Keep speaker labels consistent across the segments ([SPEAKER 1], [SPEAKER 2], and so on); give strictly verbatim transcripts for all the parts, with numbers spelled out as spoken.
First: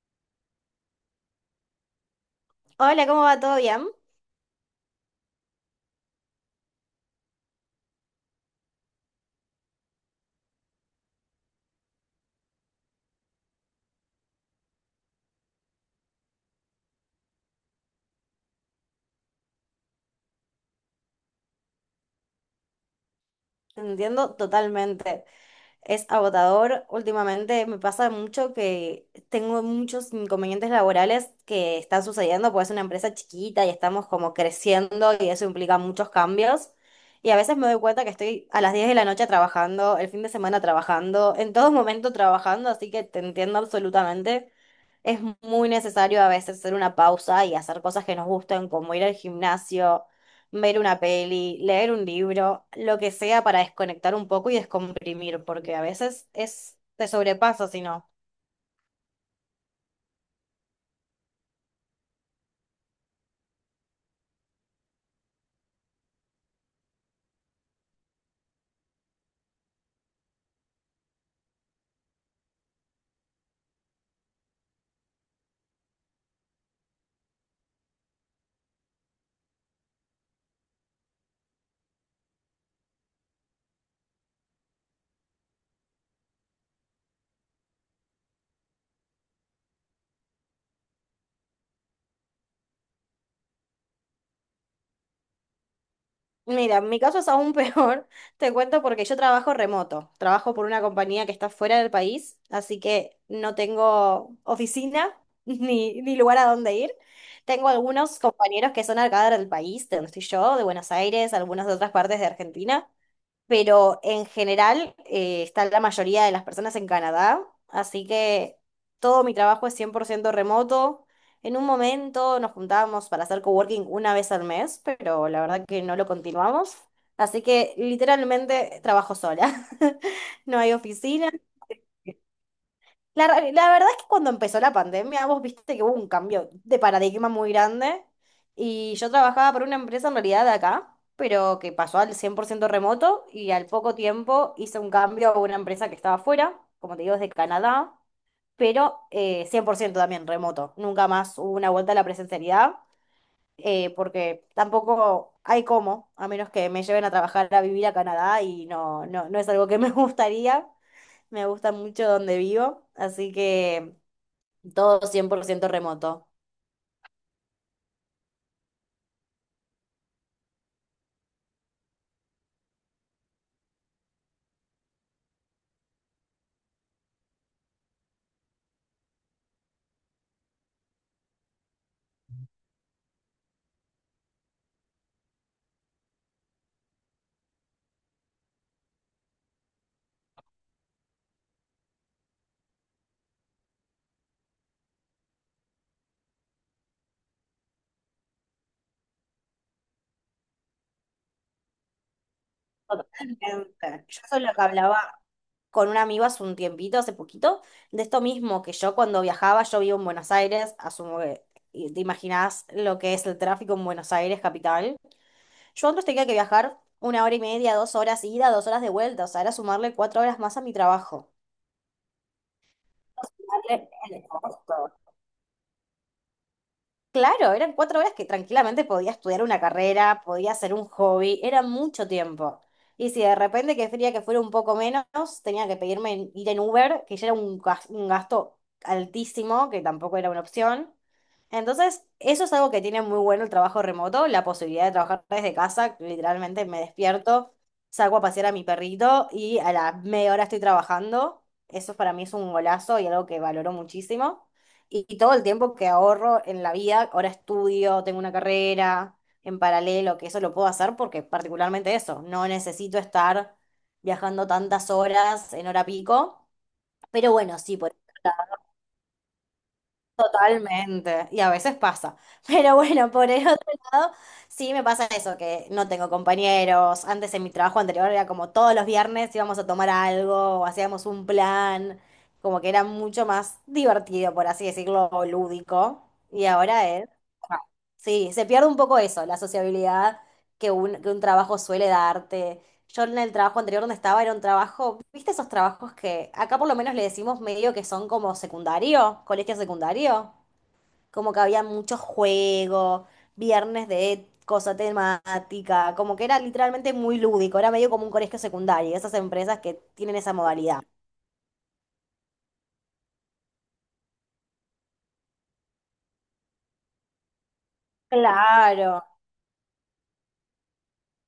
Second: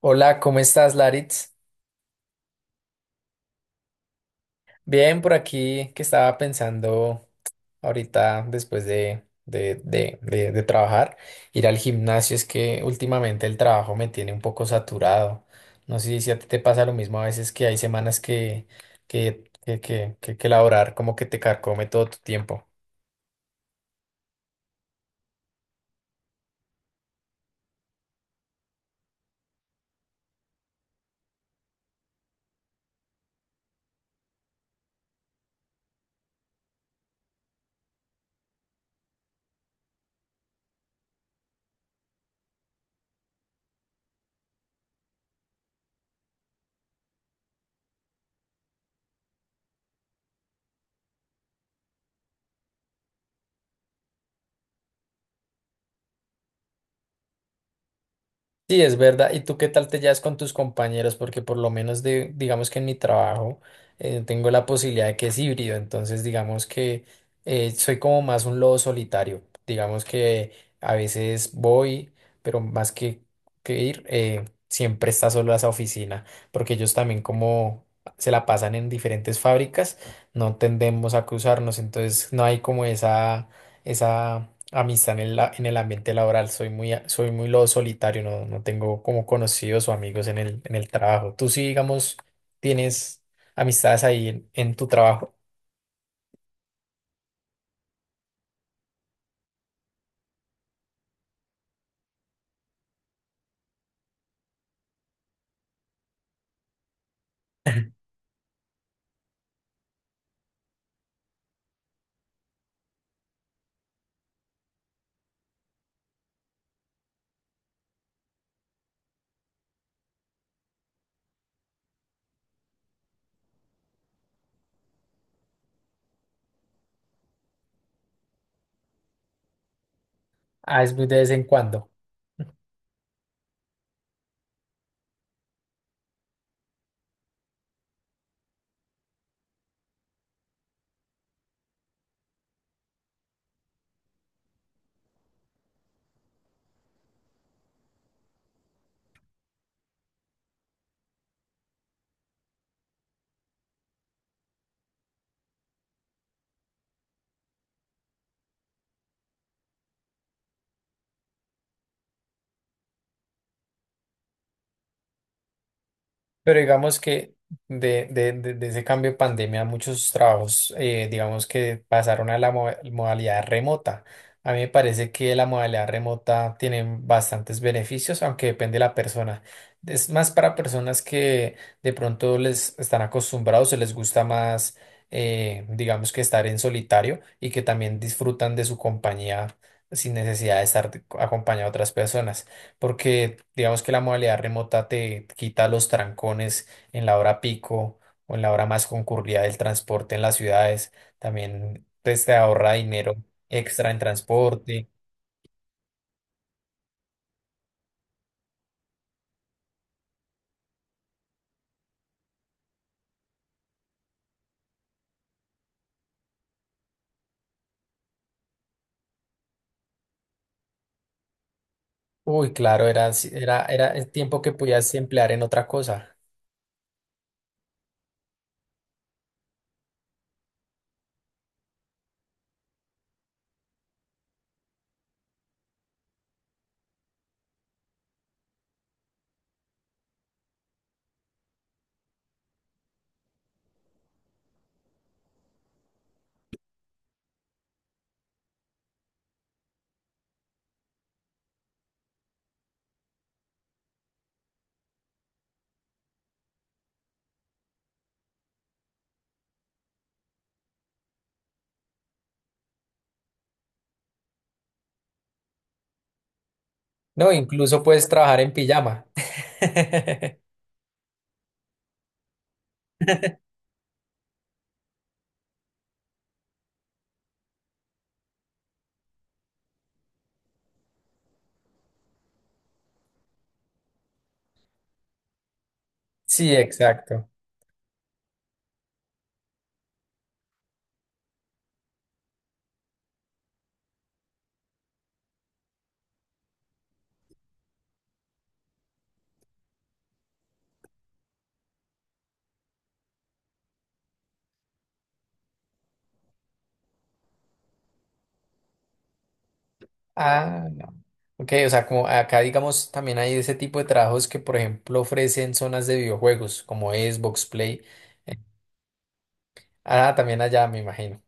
[SPEAKER 1] Hola, ¿cómo estás, Laritz?
[SPEAKER 2] Hola, ¿cómo va? ¿Todo bien?
[SPEAKER 1] Bien, por aquí que estaba pensando ahorita después de, de, de, de, de trabajar, ir al gimnasio, es que últimamente el trabajo me tiene un poco saturado. No sé si a ti te pasa lo mismo a veces que hay semanas que, que, que, que, que, que laborar como que te carcome todo tu tiempo.
[SPEAKER 2] Te entiendo totalmente. Es agotador. Últimamente me pasa mucho que tengo muchos inconvenientes laborales que están sucediendo, porque es una empresa chiquita y estamos como creciendo y eso implica muchos cambios. Y a veces me doy cuenta que estoy a las diez de la noche trabajando, el fin de semana trabajando, en todo momento trabajando, así que te entiendo absolutamente. Es muy necesario a veces hacer una pausa y hacer cosas que nos gusten, como ir al gimnasio, ver una peli, leer un libro, lo que sea para desconectar un poco y descomprimir, porque a veces es, te sobrepasa si no.
[SPEAKER 1] Sí, es verdad. ¿Y tú qué tal te llevas con tus compañeros? Porque por lo menos de, digamos que en mi trabajo eh, tengo la posibilidad de que es híbrido, entonces digamos que eh, soy como más un lobo solitario. Digamos que a veces voy, pero más que, que ir, eh, siempre está solo esa oficina, porque ellos también como se la pasan en diferentes fábricas, no tendemos a cruzarnos, entonces no hay como esa, esa amistad en el, la- en el ambiente laboral. Soy muy, a- soy muy lo solitario, no, no tengo como conocidos o amigos en el, en el trabajo. Tú sí, digamos, tienes amistades ahí en, en tu trabajo.
[SPEAKER 2] Mira, mi caso es aún peor, te cuento porque yo trabajo remoto, trabajo por una compañía que está fuera del país, así que no tengo oficina ni, ni lugar a dónde ir. Tengo algunos compañeros que son acá del país, de donde estoy yo, de Buenos Aires, algunos de otras partes de Argentina, pero en general eh, está la mayoría de las personas en Canadá, así que todo mi trabajo es cien por ciento remoto. En un momento nos juntábamos para hacer coworking una vez al mes, pero la verdad que no lo continuamos. Así que literalmente trabajo sola. No hay
[SPEAKER 1] Ah, es muy de vez
[SPEAKER 2] oficina,
[SPEAKER 1] en cuando.
[SPEAKER 2] la, ra- la verdad es que cuando empezó la pandemia, vos viste que hubo un cambio de paradigma muy grande y yo trabajaba para una empresa en realidad de acá, pero que pasó al cien por ciento remoto y al poco tiempo hice un cambio a una empresa que estaba afuera, como te digo, desde Canadá, pero eh, cien por ciento también remoto. Nunca más hubo una vuelta a la presencialidad, eh, porque tampoco hay cómo, a menos que me lleven a trabajar a vivir a Canadá y no, no, no es algo que me gustaría. Me gusta mucho donde vivo, así que. Todo cien por ciento remoto.
[SPEAKER 1] Pero digamos que de, de- de- de ese cambio de pandemia, muchos trabajos, eh, digamos que pasaron a la mo- modalidad remota. A mí me parece que la modalidad remota tiene bastantes beneficios, aunque depende de la persona. Es más para personas que de pronto les están acostumbrados, se les gusta más, eh, digamos que estar en solitario y que también disfrutan de su compañía sin necesidad de estar acompañado de otras personas porque digamos que la modalidad remota te quita los trancones en la hora pico o en la hora más concurrida del transporte en las ciudades, también pues, te ahorra dinero
[SPEAKER 2] Totalmente. Yo
[SPEAKER 1] extra en
[SPEAKER 2] eso es lo que
[SPEAKER 1] transporte.
[SPEAKER 2] hablaba. Con un amigo hace un tiempito, hace poquito, de esto mismo, que yo cuando viajaba, yo vivo en Buenos Aires, asumo que y te imaginás lo que es el tráfico en Buenos Aires, capital. Yo antes tenía que viajar una hora y media, dos horas ida, dos horas de vuelta, o sea, era sumarle cuatro horas más a mi trabajo.
[SPEAKER 1] Uy, claro, era, si, era, era
[SPEAKER 2] Sumarle
[SPEAKER 1] el
[SPEAKER 2] el
[SPEAKER 1] tiempo que
[SPEAKER 2] costo.
[SPEAKER 1] podías emplear en otra cosa.
[SPEAKER 2] Claro, eran cuatro horas que tranquilamente podía estudiar una carrera, podía hacer un hobby, era mucho tiempo. Y si de repente quería que fuera un poco menos, tenía que pedirme en- ir en Uber, que ya era un gas- un gasto altísimo, que tampoco era una opción. Entonces, eso es algo que tiene muy bueno el trabajo remoto, la posibilidad de trabajar desde casa. Literalmente me despierto, salgo a pasear a mi perrito y a la media hora estoy trabajando. Eso para mí es un golazo y algo que valoro muchísimo. Y, y todo el tiempo que ahorro en la vida, ahora estudio, tengo una carrera en paralelo, que eso lo puedo hacer porque particularmente eso, no necesito estar viajando tantas horas en hora pico. Pero
[SPEAKER 1] No,
[SPEAKER 2] bueno, sí,
[SPEAKER 1] incluso
[SPEAKER 2] por.
[SPEAKER 1] puedes trabajar en pijama.
[SPEAKER 2] Totalmente, y a veces pasa. Pero bueno, por el otro lado, sí me pasa eso, que no tengo compañeros. Antes en mi trabajo anterior era como todos los viernes íbamos a tomar algo, o hacíamos un plan, como que era mucho más divertido, por así decirlo, o lúdico. Y
[SPEAKER 1] Sí,
[SPEAKER 2] ahora es,
[SPEAKER 1] exacto.
[SPEAKER 2] ah, sí, se pierde un poco eso, la sociabilidad que un, que un trabajo suele darte. Yo en el trabajo anterior donde estaba era un trabajo, ¿viste esos trabajos que acá por lo menos le decimos medio que son como secundario, colegio secundario? Como que había muchos juegos, viernes de cosa temática, como que era literalmente muy lúdico, era medio como un colegio secundario, esas empresas que tienen esa
[SPEAKER 1] Ah,
[SPEAKER 2] modalidad.
[SPEAKER 1] no. Ok, o sea, como acá digamos también hay ese tipo de trabajos que por ejemplo ofrecen zonas de videojuegos como Xbox Play.
[SPEAKER 2] Claro,
[SPEAKER 1] Ah, también allá, me imagino.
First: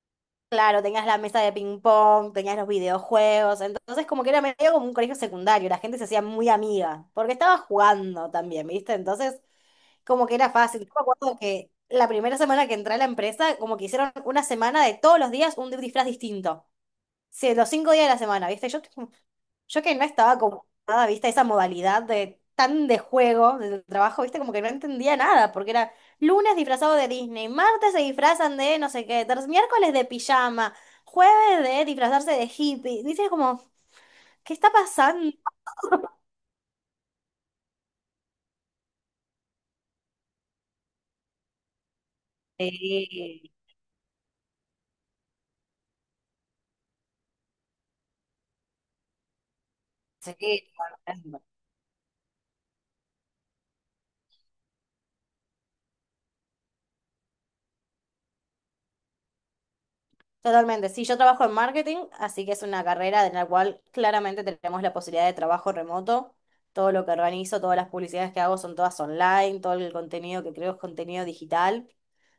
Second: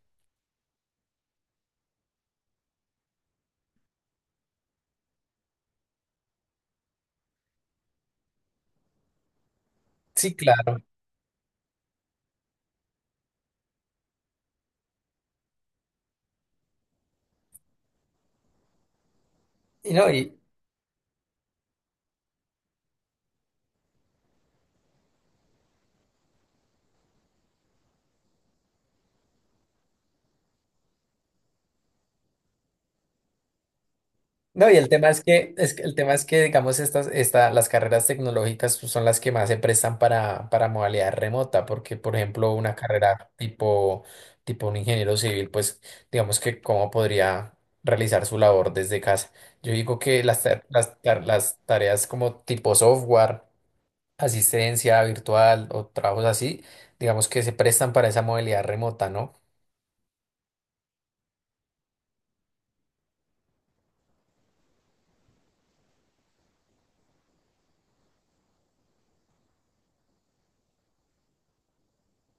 [SPEAKER 2] claro, tenías la mesa de ping pong, tenías los videojuegos, entonces como que era medio como un colegio secundario, la gente se hacía muy amiga, porque estaba jugando también, ¿viste? Entonces como que
[SPEAKER 1] Sí,
[SPEAKER 2] era fácil.
[SPEAKER 1] claro.
[SPEAKER 2] Yo me acuerdo que la primera semana que entré a la empresa, como que hicieron una semana de todos los días un disfraz distinto. Sí, los cinco días de la semana, ¿viste? Yo, yo
[SPEAKER 1] Y
[SPEAKER 2] que no
[SPEAKER 1] no, y
[SPEAKER 2] estaba como nada, ¿viste? Esa modalidad de tan de juego del trabajo, ¿viste? Como que no entendía nada, porque era lunes disfrazado de Disney, martes se disfrazan de no sé qué, ter- miércoles de pijama, jueves de disfrazarse de hippie. Dices como, ¿qué
[SPEAKER 1] no,
[SPEAKER 2] está
[SPEAKER 1] y el tema es
[SPEAKER 2] pasando?
[SPEAKER 1] que, es que- el tema es que, digamos, estas, esta, las carreras tecnológicas pues, son las que más se prestan para, para modalidad remota, porque, por ejemplo, una carrera
[SPEAKER 2] Sí,
[SPEAKER 1] tipo, tipo un ingeniero civil, pues, digamos que cómo podría realizar su labor desde casa. Yo digo que las, ta-
[SPEAKER 2] sí,
[SPEAKER 1] las, ta- las tareas como tipo software, asistencia virtual o trabajos así, digamos que se prestan para esa modalidad remota, ¿no?
[SPEAKER 2] totalmente. Sí, yo trabajo en marketing, así que es una carrera en la cual claramente tenemos la posibilidad de trabajo remoto. Todo lo que organizo, todas las publicidades que hago son todas online, todo el contenido que creo es contenido digital.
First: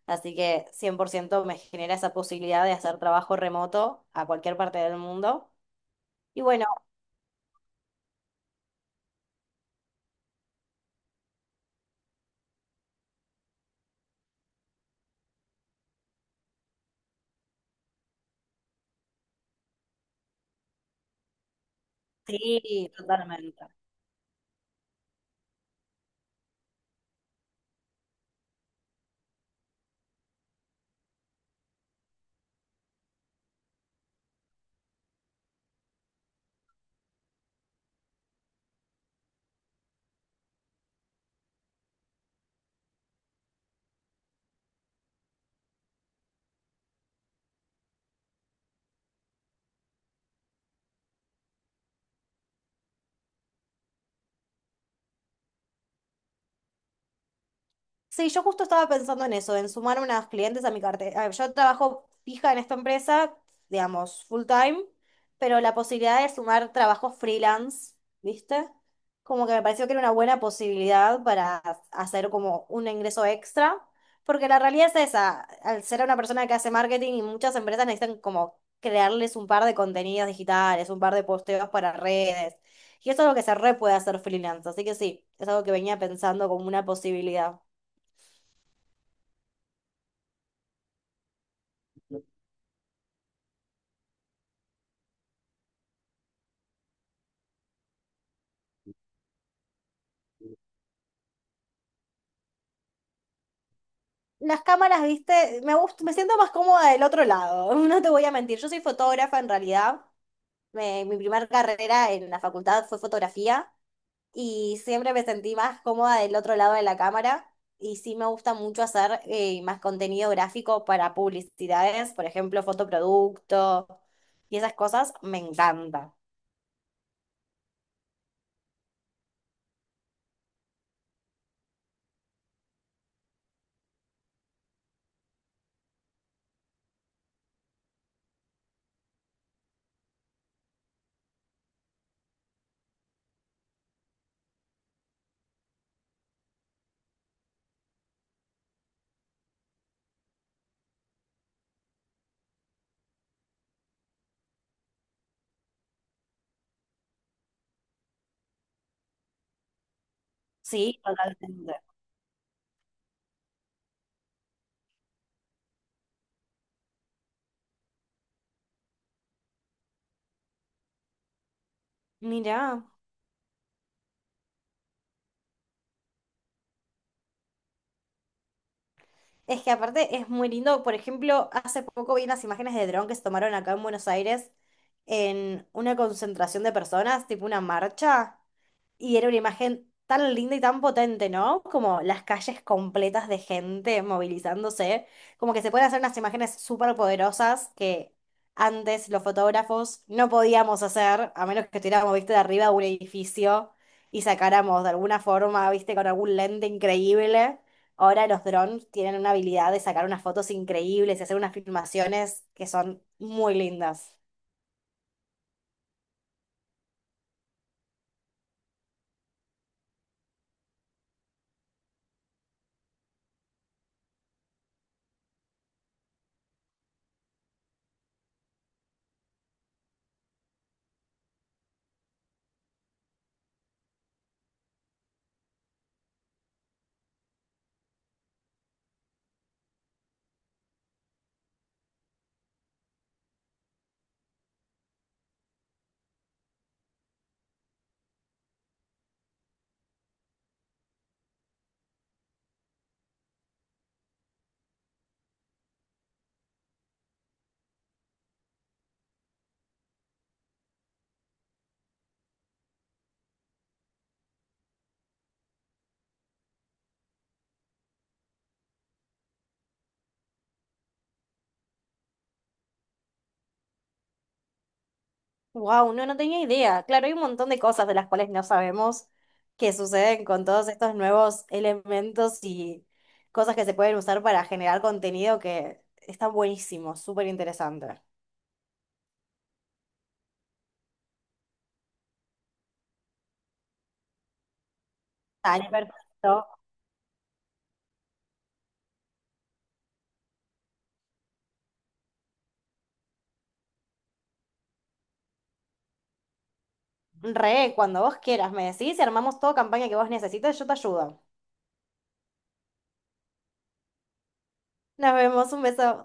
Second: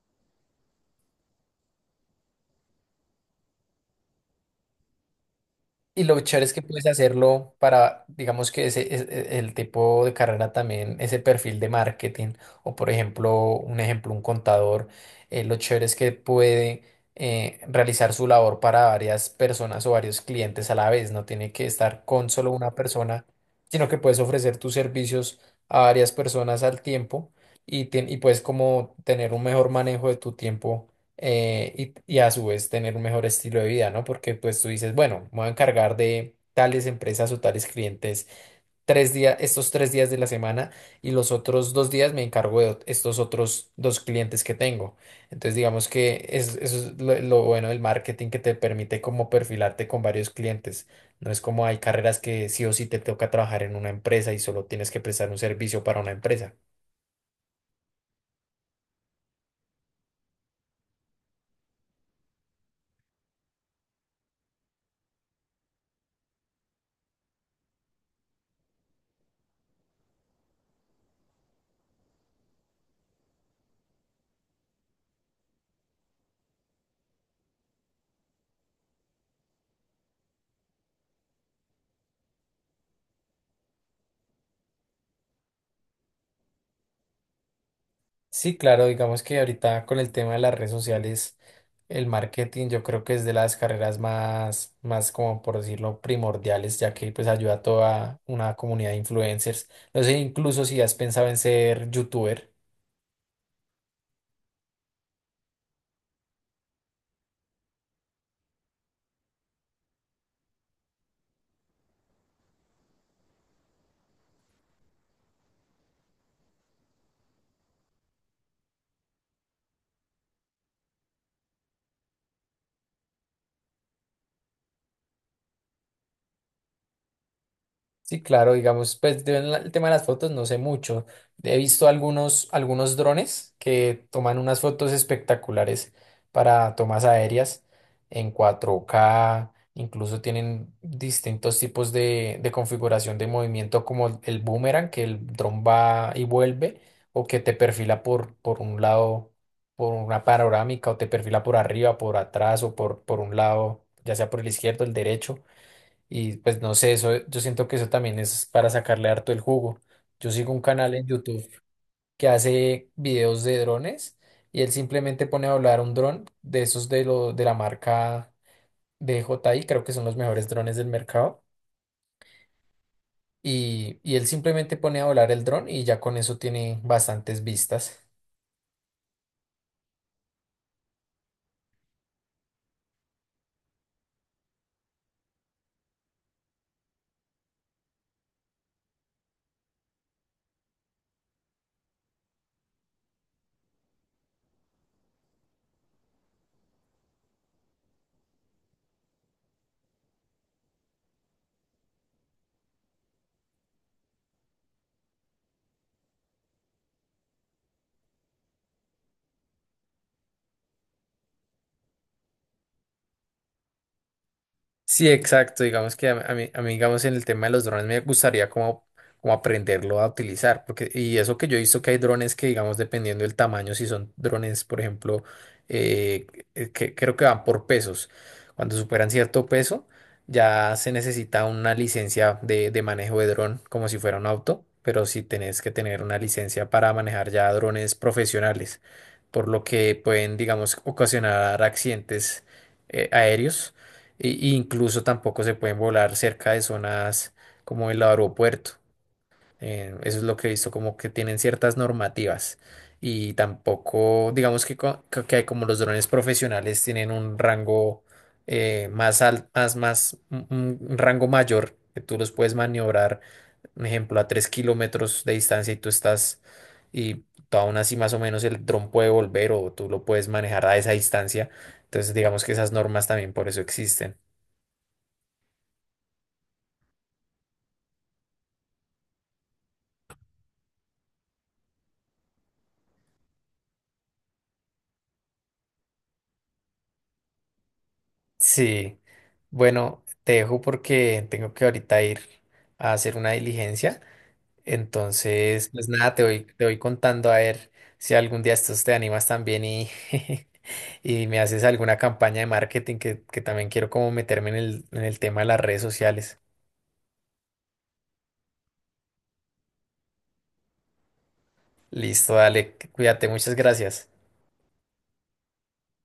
[SPEAKER 2] Así que cien por ciento me genera esa posibilidad de hacer trabajo remoto a cualquier parte del mundo.
[SPEAKER 1] Y lo
[SPEAKER 2] Y
[SPEAKER 1] chévere es que
[SPEAKER 2] bueno,
[SPEAKER 1] puedes hacerlo para, digamos que ese, es- e- el tipo de carrera también, ese perfil de marketing, o por ejemplo, un ejemplo, un contador, eh, lo chévere es que puede eh, realizar su labor para varias personas o varios clientes a la vez, no tiene que estar con solo una
[SPEAKER 2] sí,
[SPEAKER 1] persona,
[SPEAKER 2] totalmente.
[SPEAKER 1] sino que puedes ofrecer tus servicios a varias personas al tiempo y, tien- y puedes como tener un mejor manejo de tu tiempo eh, y, y a su vez tener un mejor estilo de vida, ¿no? Porque pues tú dices, bueno, me voy a encargar de tales empresas o tales clientes tres días, estos tres días de la semana y los otros dos días me encargo de ot- estos otros dos clientes que tengo. Entonces digamos que es- eso es lo, lo bueno del marketing que te permite como perfilarte con varios clientes. No es como hay carreras que sí o sí te toca trabajar en una empresa y solo tienes que prestar un servicio para una empresa.
[SPEAKER 2] Sí, yo justo estaba pensando en eso, en sumar unas clientes a mi cartera. Yo trabajo fija en esta empresa, digamos, full time, pero la posibilidad de sumar trabajos freelance, ¿viste? Como que me pareció que era una buena posibilidad para hacer como un ingreso extra, porque la realidad es esa, al ser una persona que hace marketing y muchas empresas necesitan como crearles un par de contenidos digitales, un par de posteos para redes, y eso es lo que se re puede hacer freelance, así que sí, es algo que venía pensando como una posibilidad.
[SPEAKER 1] Sí, claro, digamos que ahorita con el tema de las redes sociales, el marketing yo creo que es de las carreras más, más como por decirlo, primordiales, ya que pues ayuda a toda una comunidad de influencers. No sé, incluso si has pensado en ser youtuber.
[SPEAKER 2] Las cámaras, viste, me gust- me siento más cómoda del otro lado, no te voy a mentir. Yo soy fotógrafa en realidad. Me- mi primera carrera en la facultad fue fotografía y siempre me sentí más cómoda del otro lado de la cámara. Y sí me gusta mucho hacer eh, más contenido gráfico para publicidades, por ejemplo, fotoproducto y esas cosas me encanta.
[SPEAKER 1] Sí, claro, digamos, pues de la- el tema de las fotos no sé mucho. He visto algunos, algunos drones que toman unas fotos espectaculares para tomas aéreas en cuatro k incluso tienen distintos tipos de, de configuración de movimiento como el boomerang, que el dron va y vuelve, o que te perfila por, por un lado, por una panorámica, o te perfila por arriba, por atrás, o por, por un lado, ya sea por el izquierdo, el derecho. Y pues no sé, eso, yo siento que eso también es para sacarle harto el jugo. Yo sigo un canal
[SPEAKER 2] Sí,
[SPEAKER 1] en YouTube
[SPEAKER 2] totalmente.
[SPEAKER 1] que hace videos de drones y él simplemente pone a volar un dron de esos de, lo, de la marca D J I, creo que son los mejores drones del mercado.
[SPEAKER 2] Mirá.
[SPEAKER 1] Y, y él simplemente pone a volar el dron y ya con eso tiene bastantes vistas.
[SPEAKER 2] Es que aparte es muy lindo, por ejemplo, hace poco vi unas imágenes de dron que se tomaron acá en Buenos Aires en una concentración de personas, tipo una marcha. Y era una imagen tan linda y tan potente, ¿no? Como las calles completas de gente movilizándose. Como que se pueden hacer unas imágenes súper poderosas que antes los fotógrafos no podíamos hacer, a menos que estuviéramos, viste, de arriba de un edificio y sacáramos de alguna forma, viste, con algún lente increíble. Ahora los drones tienen una habilidad de sacar unas fotos increíbles y hacer unas filmaciones que son muy lindas.
[SPEAKER 1] Sí, exacto. Digamos que a, a mí, a mí, digamos, en el tema de los drones me gustaría como, como aprenderlo a utilizar. Porque, y eso que yo he visto que hay drones que, digamos, dependiendo del tamaño, si son drones, por ejemplo, eh, eh, que creo que van por pesos. Cuando superan cierto peso, ya se necesita una licencia de, de manejo de dron, como si fuera un auto. Pero sí tenés que tener una licencia para manejar ya drones profesionales, por lo que pueden, digamos, ocasionar accidentes eh, aéreos y, y incluso tampoco se pueden volar cerca de zonas como el aeropuerto. Eh, eso es lo que he visto, como que tienen ciertas normativas. Y tampoco, digamos que, co- que que hay como los drones profesionales tienen un rango eh, más alto, más, más, un, un- un rango mayor, que tú los puedes maniobrar, por ejemplo, a tres kilómetros de distancia y tú estás, y tú aún así más o menos el dron puede volver o tú lo puedes manejar a esa distancia. Entonces, digamos que esas normas también por eso existen.
[SPEAKER 2] Wow, no, no tenía idea. Claro, hay un montón de cosas de las cuales no sabemos que suceden con todos estos nuevos elementos y cosas que se pueden usar para generar contenido que están buenísimos, súper interesante.
[SPEAKER 1] Sí, bueno, te dejo porque tengo que ahorita ir a hacer una diligencia. Entonces,
[SPEAKER 2] Dale,
[SPEAKER 1] pues nada, te voy,
[SPEAKER 2] perfecto.
[SPEAKER 1] te voy contando a ver si algún día estos te animas también y, y me haces alguna campaña de marketing que, que también quiero como meterme en el, en el tema de las redes sociales.
[SPEAKER 2] Re, cuando vos quieras, me decís y armamos toda campaña que vos necesites, yo te ayudo.
[SPEAKER 1] Listo, dale, cuídate, muchas gracias.
[SPEAKER 2] Nos vemos, un beso.